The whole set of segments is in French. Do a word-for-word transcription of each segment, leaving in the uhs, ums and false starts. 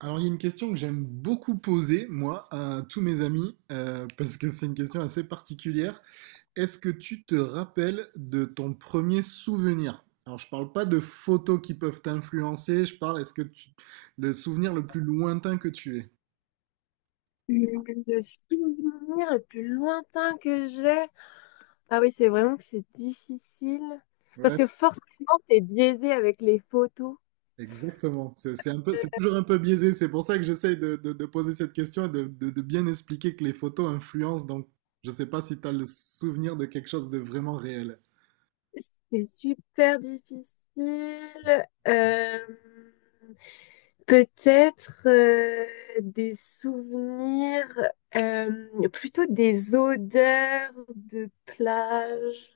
Alors, il y a une question que j'aime beaucoup poser, moi, à tous mes amis, euh, parce que c'est une question assez particulière. Est-ce que tu te rappelles de ton premier souvenir? Alors, je parle pas de photos qui peuvent t'influencer, je parle, est-ce que tu... le souvenir le plus lointain que tu aies? Le souvenir le plus lointain que j'ai. Ah oui, c'est vraiment que c'est difficile. Parce Ouais, que forcément, c'est biaisé avec les photos. exactement. C'est c'est un peu, c'est toujours un peu biaisé, c'est pour ça que j'essaye de, de- de poser cette question et de, de- de bien expliquer que les photos influencent, donc je sais pas si tu as le souvenir de quelque chose de vraiment réel. C'est super difficile. Euh, Peut-être euh, des souvenirs, euh, plutôt des odeurs de plage.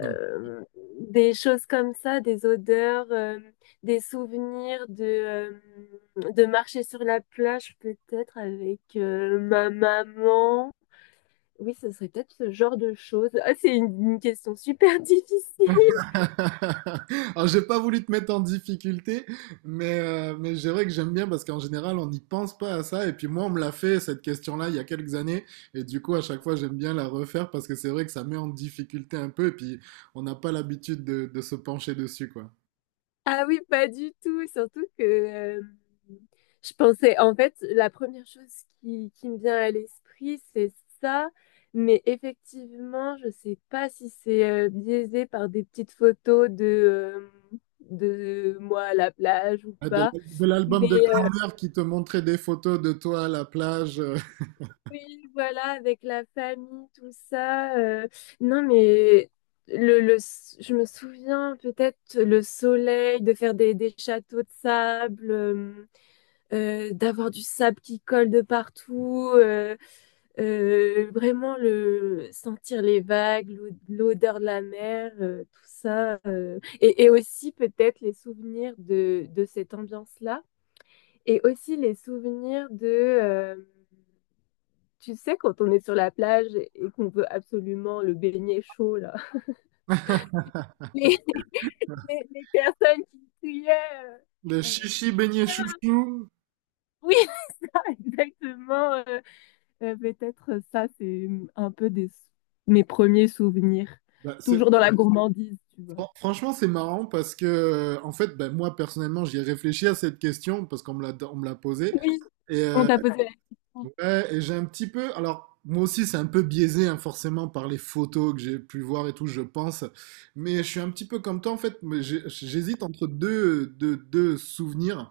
euh, des choses comme ça, des odeurs, euh, des souvenirs de, euh, de marcher sur la plage peut-être avec euh, ma maman. Oui, ce serait peut-être ce genre de choses. Ah, c'est une, une question super difficile. Alors, j'ai pas voulu te mettre en difficulté, mais, euh, mais c'est vrai que j'aime bien parce qu'en général, on n'y pense pas à ça. Et puis moi, on me l'a fait, cette question-là, il y a quelques années. Et du coup, à chaque fois, j'aime bien la refaire parce que c'est vrai que ça met en difficulté un peu. Et puis, on n'a pas l'habitude de, de se pencher dessus, quoi. Ah oui, pas du tout. Surtout que euh, je pensais, en fait, la première chose qui, qui me vient à l'esprit, c'est ça. Mais effectivement, je sais pas si c'est euh, biaisé par des petites photos de, euh, de moi à la plage ou Ah, De pas. l'al- de l'album de Mais euh, grand-mère qui te montrait des photos de toi à la plage, euh, oui, voilà, avec la famille, tout ça. Euh, non, mais le, le, je me souviens peut-être le soleil, de faire des, des châteaux de sable. Euh, euh, d'avoir du sable qui colle de partout, euh, euh, vraiment le sentir les vagues, l'o- l'odeur de la mer, euh, tout ça, euh, et, et aussi peut-être les souvenirs de, de cette ambiance-là, et aussi les souvenirs de, euh, tu sais, quand on est sur la plage et qu'on veut absolument le baigner chaud, là, les, les- les personnes qui criaient. le euh, chichi beignet euh, chouchou. oui, exactement. Euh, Euh, peut-être euh, ça, c'est hum, un peu des, mes premiers souvenirs. Bah, c'est- Toujours dans la gourmandise, tu vois. Fran- Franchement, c'est marrant parce que, euh, en fait, ben, moi personnellement, j'y ai réfléchi à cette question parce qu'on me l'a on me l'a posée. Oui. Et, On euh, t'a posé la question. ouais, et j'ai un petit peu. Alors, moi aussi, c'est un peu biaisé, hein, forcément, par les photos que j'ai pu voir et tout, je pense. Mais je suis un petit peu comme toi, en fait, mais j'ai- j'hésite entre deux, deux, deux souvenirs.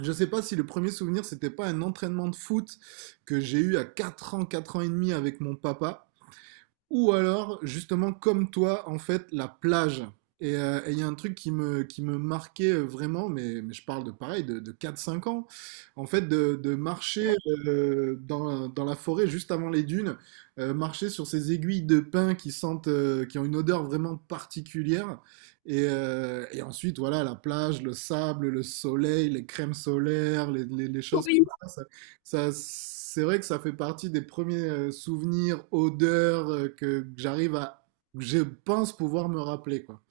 Je sais pas si le premier souvenir, c'était pas un entraînement de foot que j'ai eu à quatre ans, quatre ans et demi avec mon papa. Ou alors, justement, comme toi, en fait, la plage. Et euh, et il y a un truc qui me, qui me marquait euh, vraiment, mais, mais je parle de pareil, de, de quatre cinq ans, en fait, de, de marcher euh, dans, dans la forêt juste avant les dunes, euh, marcher sur ces aiguilles de pin qui sentent, euh, qui ont une odeur vraiment particulière. Et, euh, et ensuite, voilà, la plage, le sable, le soleil, les crèmes solaires, les, les, les choses comme Oui. ça, ça, c'est vrai que ça fait partie des premiers euh, souvenirs, odeurs euh, que que j'arrive à, que je pense pouvoir me rappeler, quoi.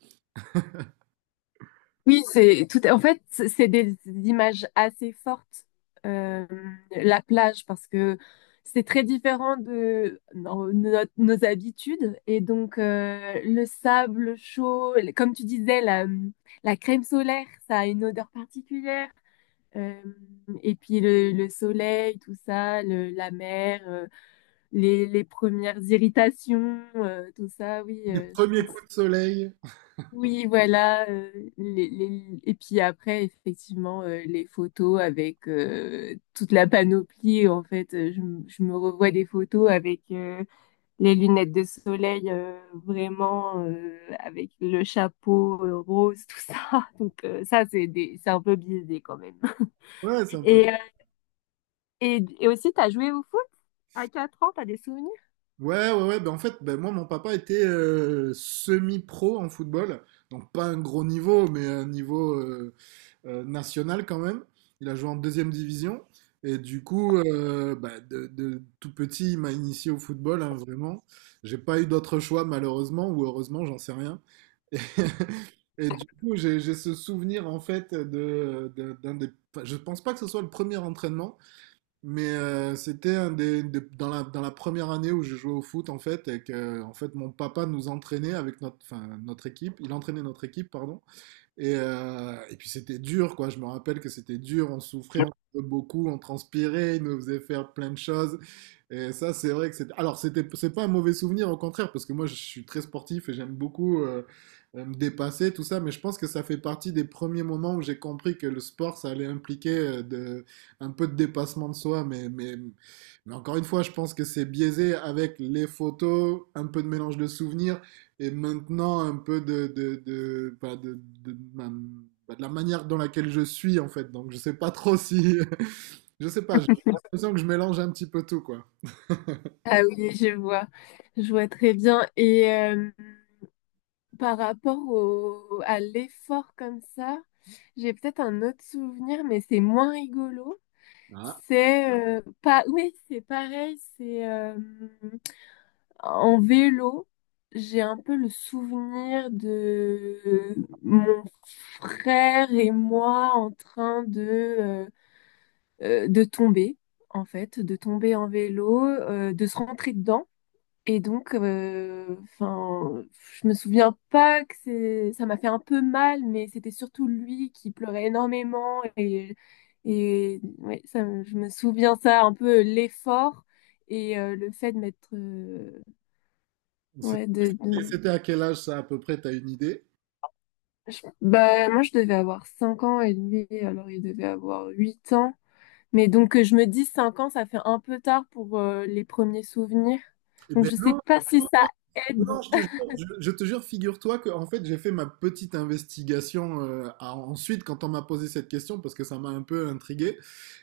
Oui, c'est tout. En fait, c'est c'est des images assez fortes, euh, la plage, parce que c'est très différent de nos, nos- nos habitudes. Et donc, euh, le sable chaud, comme tu disais, la, la crème solaire, ça a une odeur particulière. Euh, et puis le, le soleil, tout ça, le- la mer, euh, les, les premières irritations, euh, tout ça, oui, Les euh, je premiers pense. coups de soleil. Oui, voilà. euh, les, les- Et puis après, effectivement, euh, les photos avec euh, toute la panoplie. En fait, euh, je, m- je me revois des photos avec euh, les lunettes de soleil, euh, vraiment, euh, avec le chapeau euh, rose, tout ça. Donc euh, ça, c'est des c'est un peu biaisé quand même. Ouais, c'est un peu. Et, et aussi, t'as joué au foot à quatre ans, t'as des souvenirs? Ouais, ouais, ouais. Ben, en fait, ben, moi, mon papa était euh, semi-pro en football. Donc, pas un gros niveau, mais un niveau euh, euh, national quand même. Il a joué en deuxième division. Et du coup, euh, bah, de, de tout petit, il m'a initié au football, hein, vraiment. J'ai pas eu d'autre choix, malheureusement, ou heureusement, j'en sais rien. Et du coup, j'ai j'ai ce souvenir en fait de, de- d'un des. Enfin, je pense pas que ce soit le premier entraînement, mais euh, c'était un des, des- dans la, dans la première année où je jouais au foot en fait, et que en fait mon papa nous entraînait avec notre, enfin, notre équipe. Il entraînait notre équipe, pardon. Et, euh, et puis c'était dur quoi. Je me rappelle que c'était dur. On souffrait, on souffrait beaucoup, on transpirait, il nous faisait faire plein de choses. Et ça, c'est vrai que c'est. Alors, c'était, c'est pas un mauvais souvenir, au contraire, parce que moi, je suis très sportif et j'aime beaucoup euh, euh, me dépasser, tout ça. Mais je pense que ça fait partie des premiers moments où j'ai compris que le sport, ça allait impliquer euh, de, un peu de dépassement de soi. Mais, mais, mais encore une fois, je pense que c'est biaisé avec les photos, un peu de mélange de souvenirs et maintenant un peu de, de, de, bah, de, de, de ma- bah, de la manière dans laquelle je suis, en fait. Donc, je sais pas trop si. Je sais pas, j'ai l'impression que je mélange un petit peu tout, quoi. Ah oui, je vois, je vois très bien. Et euh, par rapport au, à l'effort comme ça, j'ai peut-être un autre souvenir, mais c'est moins rigolo. Ah. C'est euh, pas, oui, c'est pareil, c'est euh, en vélo. J'ai un peu le souvenir de mon frère et moi en train de euh, euh, de tomber, en fait, de tomber en vélo, euh, de se rentrer dedans. Et donc, euh, enfin, je me souviens pas que c'est, ça m'a fait un peu mal, mais c'était surtout lui qui pleurait énormément. Et, et ouais, ça, me- je me souviens ça, un peu l'effort et euh, le fait de m'être. Euh, ouais, de, C'était de- c'était à quel âge ça à peu près, t'as une idée? je- bah, moi, je devais avoir cinq ans et lui, alors il devait avoir huit ans. Mais donc, euh, je me dis, cinq ans, ça fait un peu tard pour euh, les premiers souvenirs. Eh Donc, ben je sais non. pas si ça aide. Non, je te jure, je, je te jure, figure-toi que en fait j'ai fait ma petite investigation euh, à- ensuite quand on m'a posé cette question parce que ça m'a un peu intrigué.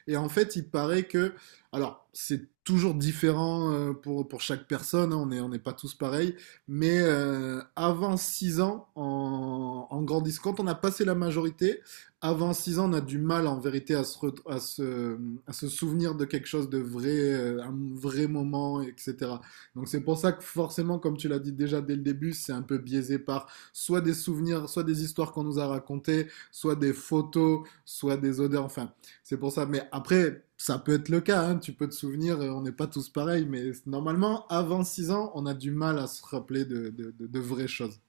Et en fait, il paraît que, alors c'est toujours différent euh, pour, pour chaque personne, hein, on est, on n'est pas tous pareils, mais euh, avant six ans, en, en grandissant, quand on a passé la majorité, avant six ans, on a du mal en vérité à se, re- à se, à se souvenir de quelque chose de vrai, euh, un vrai moment, et cætera. Donc c'est pour ça que forcément, comme tu l'as dit déjà dès le début, c'est un peu biaisé par soit des souvenirs, soit des histoires qu'on nous a racontées, soit des photos, soit des odeurs, enfin, c'est pour ça. Mais après, ça peut être le cas, hein, tu peux te souvenir, euh, on n'est pas tous pareils, mais normalement, avant six ans, on a du mal à se rappeler de, de- de- de vraies choses.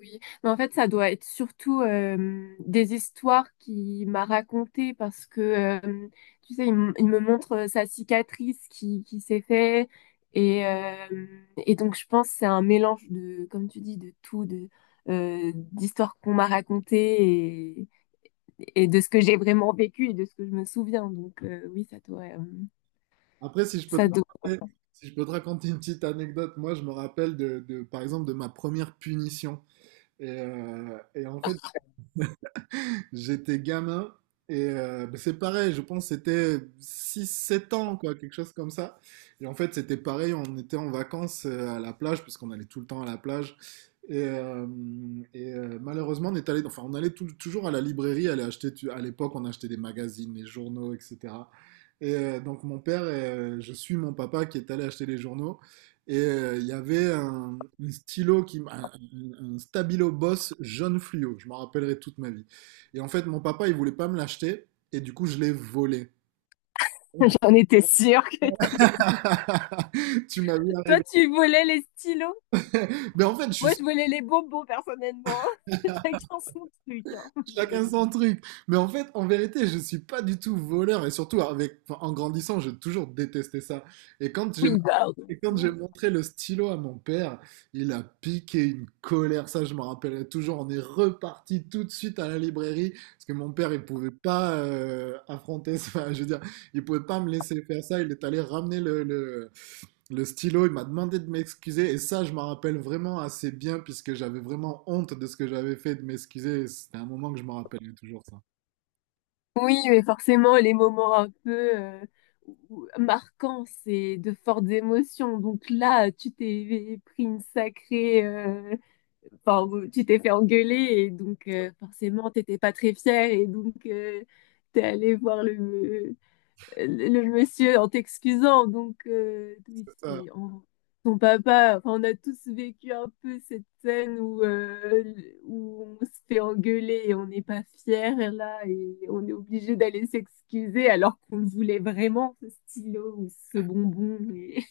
Oui. Mais en fait, ça doit être surtout euh, des histoires qu'il m'a racontées parce que, euh, tu sais, il, m- il me montre euh, sa cicatrice qui, qui s'est fait. Et, euh, et donc, je pense que c'est un mélange de, comme tu dis, de tout, de, euh, d'histoires qu'on m'a racontées et, et de ce que j'ai vraiment vécu et de ce que je me souviens. Donc, euh, oui, ça doit, euh, Après, si je peux te ça doit. raconter, si je peux te raconter une petite anecdote, moi je me rappelle de, de- par exemple de ma première punition. Et, euh, et en fait, j'étais gamin et euh, bah, c'est pareil, je pense que c'était six sept ans, quoi, quelque chose comme ça. Et en fait, c'était pareil, on était en vacances euh, à la plage, puisqu'on allait tout le temps à la plage. Et, euh, et, euh, malheureusement, on est allé, enfin, on allait tout- toujours à la librairie, aller acheter, tu- à l'époque, on achetait des magazines, des journaux, et cætera. Et euh, donc, mon père, euh, je suis mon papa qui est allé acheter les journaux. Et euh, il y avait un, un stylo, qui, m- un, un- un Stabilo Boss jaune fluo, je m'en rappellerai toute ma vie. Et en fait, mon papa, il voulait pas me l'acheter. Et du coup, je l'ai volé. J'en étais sûre que t'allais dire. Tu m'as vu Toi, arriver. tu volais les stylos. Mais en fait, je suis Moi, je volais les bonbons, personnellement. Chacun son truc, hein. chacun Mais- son truc. Mais en fait, en vérité, je suis pas du tout voleur. Et surtout, avec, enfin, en grandissant, j'ai toujours détesté ça. Et quand j'ai Oui, bah, et quand j'ai montré le stylo à mon père, il a piqué une colère, ça je me rappellerai toujours. On est reparti tout de suite à la librairie parce que mon père il pouvait pas euh, affronter ça, je veux dire, il pouvait pas me laisser faire ça. Il est allé ramener le, le- le stylo, il m'a demandé de m'excuser et ça, je m'en rappelle vraiment assez bien puisque j'avais vraiment honte de ce que j'avais fait de m'excuser. Et c'était un moment que je m'en rappelle toujours ça. oui, mais forcément, les moments un peu euh, où- marquants, c'est de fortes émotions. Donc là, tu t'es pris une sacrée euh, enfin, tu t'es fait engueuler et donc euh, forcément, t'étais pas très fière et donc euh, t'es allé voir le, le monsieur en t'excusant. Donc, euh, oui, Ça. c'est- on- son papa, enfin, on a tous vécu un peu cette scène où, euh, où on se fait engueuler et on n'est pas fier et là et on est obligé d'aller s'excuser alors qu'on le voulait vraiment, ce stylo ou ce bonbon. Et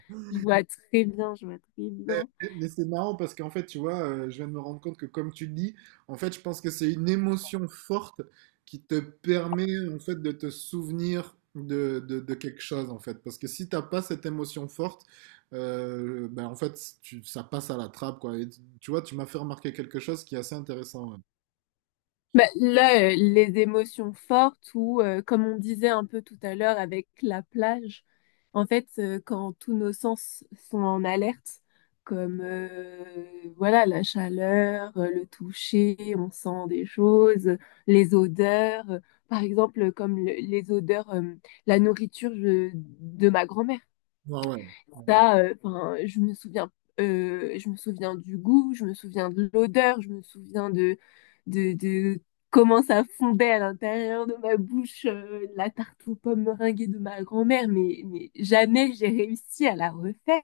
je vois très bien, je vois très Eh, bien. eh, mais c'est marrant parce qu'en fait, tu vois, euh, je viens de me rendre compte que comme tu le dis, en fait, je pense que c'est une émotion forte qui te permet en fait de te souvenir de, de- de quelque chose en fait. Parce que si t'as pas cette émotion forte, euh, ben en fait, tu- ça passe à la trappe quoi. Et tu tu vois, tu m'as fait remarquer quelque chose qui est assez intéressant. Ouais. Bah, là, euh, les émotions fortes ou euh, comme on disait un peu tout à l'heure avec la plage, en fait, euh, quand tous nos sens sont en alerte, comme euh, voilà la chaleur, euh, le toucher, on sent des choses, les odeurs, euh, par exemple comme le- les odeurs, euh, la nourriture je- de ma grand-mère. Ouais, ouais. Ouais. Ça, euh, 'fin, je me souviens, euh, je me souviens du goût, je me souviens de l'odeur, je me souviens de, de, de comment ça fondait à l'intérieur de ma bouche, euh, la tarte aux pommes meringuée de ma grand-mère, mais, mais jamais j'ai réussi à la refaire.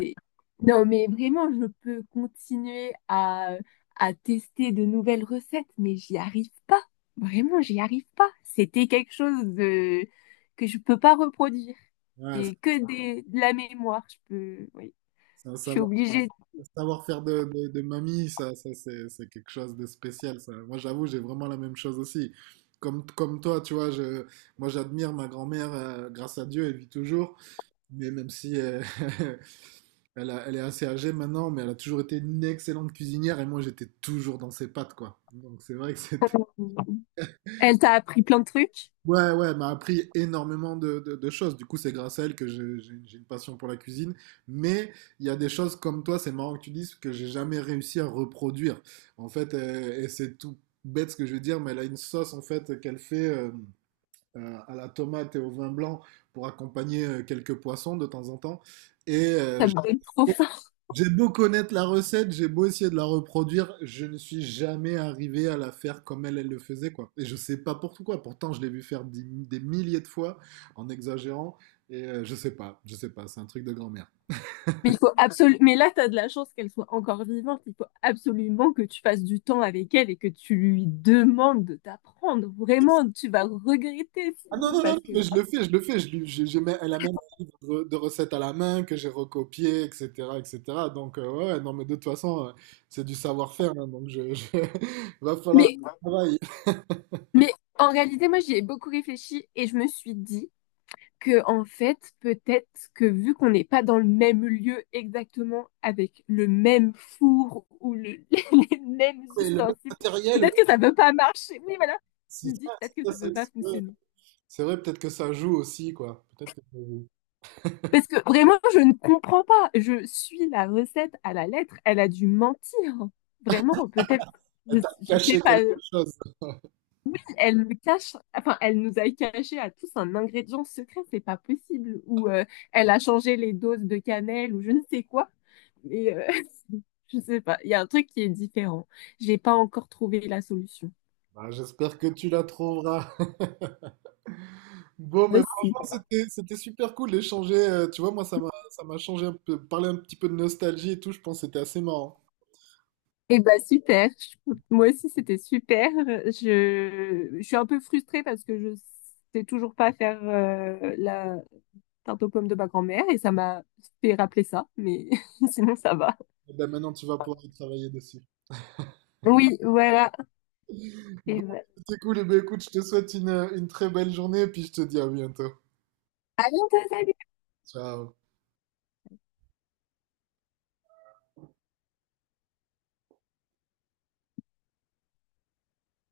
Et non, mais vraiment, je peux continuer à, à tester de nouvelles recettes, mais j'y arrive pas. Vraiment, j'y arrive pas. C'était quelque chose de... que je peux pas reproduire. Ouais, ouais. Et que des, de la mémoire, je peux, oui, C'est un je suis savoir, obligée. un savoir-faire de, de, de mamie, ça, ça c'est c'est quelque chose de spécial. Ça. Moi, j'avoue, j'ai vraiment la même chose aussi. Comme, comme toi, tu vois, je, moi, j'admire ma grand-mère, euh, grâce à Dieu, elle vit toujours. Mais même si euh, elle a- elle est assez âgée maintenant, mais elle a toujours été une excellente cuisinière et moi, j'étais toujours dans ses pattes, quoi. Donc, c'est vrai que c'était. Elle t'a appris plein de trucs. Ouais, ouais, elle m'a appris énormément de, de- de choses. Du coup, c'est grâce à elle que j'ai j'ai- j'ai une passion pour la cuisine. Mais il y a des choses comme toi, c'est marrant que tu dises, que j'ai jamais réussi à reproduire. En fait, euh, et c'est tout bête ce que je veux dire, mais elle a une sauce en fait qu'elle fait euh, euh, à la tomate et au vin blanc pour accompagner euh, quelques poissons de temps en temps. Et euh, Ça me donne trop faim. j'ai beau connaître la recette, j'ai beau essayer de la reproduire, je ne suis jamais arrivé à la faire comme elle, elle le faisait, quoi. Et je sais pas pourquoi. Pourtant, je l'ai vu faire des, des milliers de fois en exagérant. Et euh, je sais pas, je sais pas, c'est un truc de grand-mère. Mais il faut absolument. Mais là, t'as de la chance qu'elle soit encore vivante. Il faut absolument que tu passes du temps avec elle et que tu lui demandes de t'apprendre. Vraiment, tu vas regretter Ah non, sinon non, non, non, parce mais que. je le fais, je le fais. Je, lui- j'ai- j'ai même- Elle a même un livre de, de recettes à la main que j'ai recopié, et cætera, et cætera. Donc, euh, ouais, ouais, non, mais de toute façon, euh, c'est du savoir-faire, hein, donc, je, je- va falloir Mais, travailler. mais en réalité, moi, j'y ai beaucoup réfléchi et je me suis dit que en fait, peut-être que vu qu'on n'est pas dans le même lieu exactement avec le même four ou le- les mêmes Et le même ustensiles, matériel, ouais, peut-être que ça ne peut pas marcher. Oui, voilà. Je c'est me dis ça, peut-être que c'est ça ne ça, peut c'est pas ça. fonctionner. C'est vrai, peut-être que ça joue aussi, quoi. Peut-être que ça joue. Parce que vraiment, je ne comprends pas. Je suis la recette à la lettre. Elle a dû mentir. Vraiment, peut-être, Elle je, t'a je sais caché pas. quelque chose. Elle me cache, enfin, elle nous a caché à tous un ingrédient secret. C'est pas possible. Ou euh, elle a changé les doses de cannelle ou je ne sais quoi. Mais euh, je sais pas. Il y a un truc qui est différent. J'ai pas encore trouvé la solution. Bah, j'espère que tu la trouveras. Bon, mais Aussi. franchement, c'était, c'était super cool d'échanger. Euh, tu vois, moi, ça m'a, ça m'a changé un peu. Parler un petit peu de nostalgie et tout, je pense que c'était assez marrant. Eh ben super. Je- Moi aussi c'était super. Je, je suis un peu frustrée parce que je sais toujours pas faire euh, la tarte aux pommes de ma grand-mère et ça m'a fait rappeler ça, mais sinon ça va. Et ben, maintenant, tu vas pouvoir y travailler dessus. Oui, voilà. Et Bon, ben, c'était cool. Et ben, écoute, je te souhaite une, une très belle journée et puis je te dis à bientôt. à bientôt, salut! Ciao.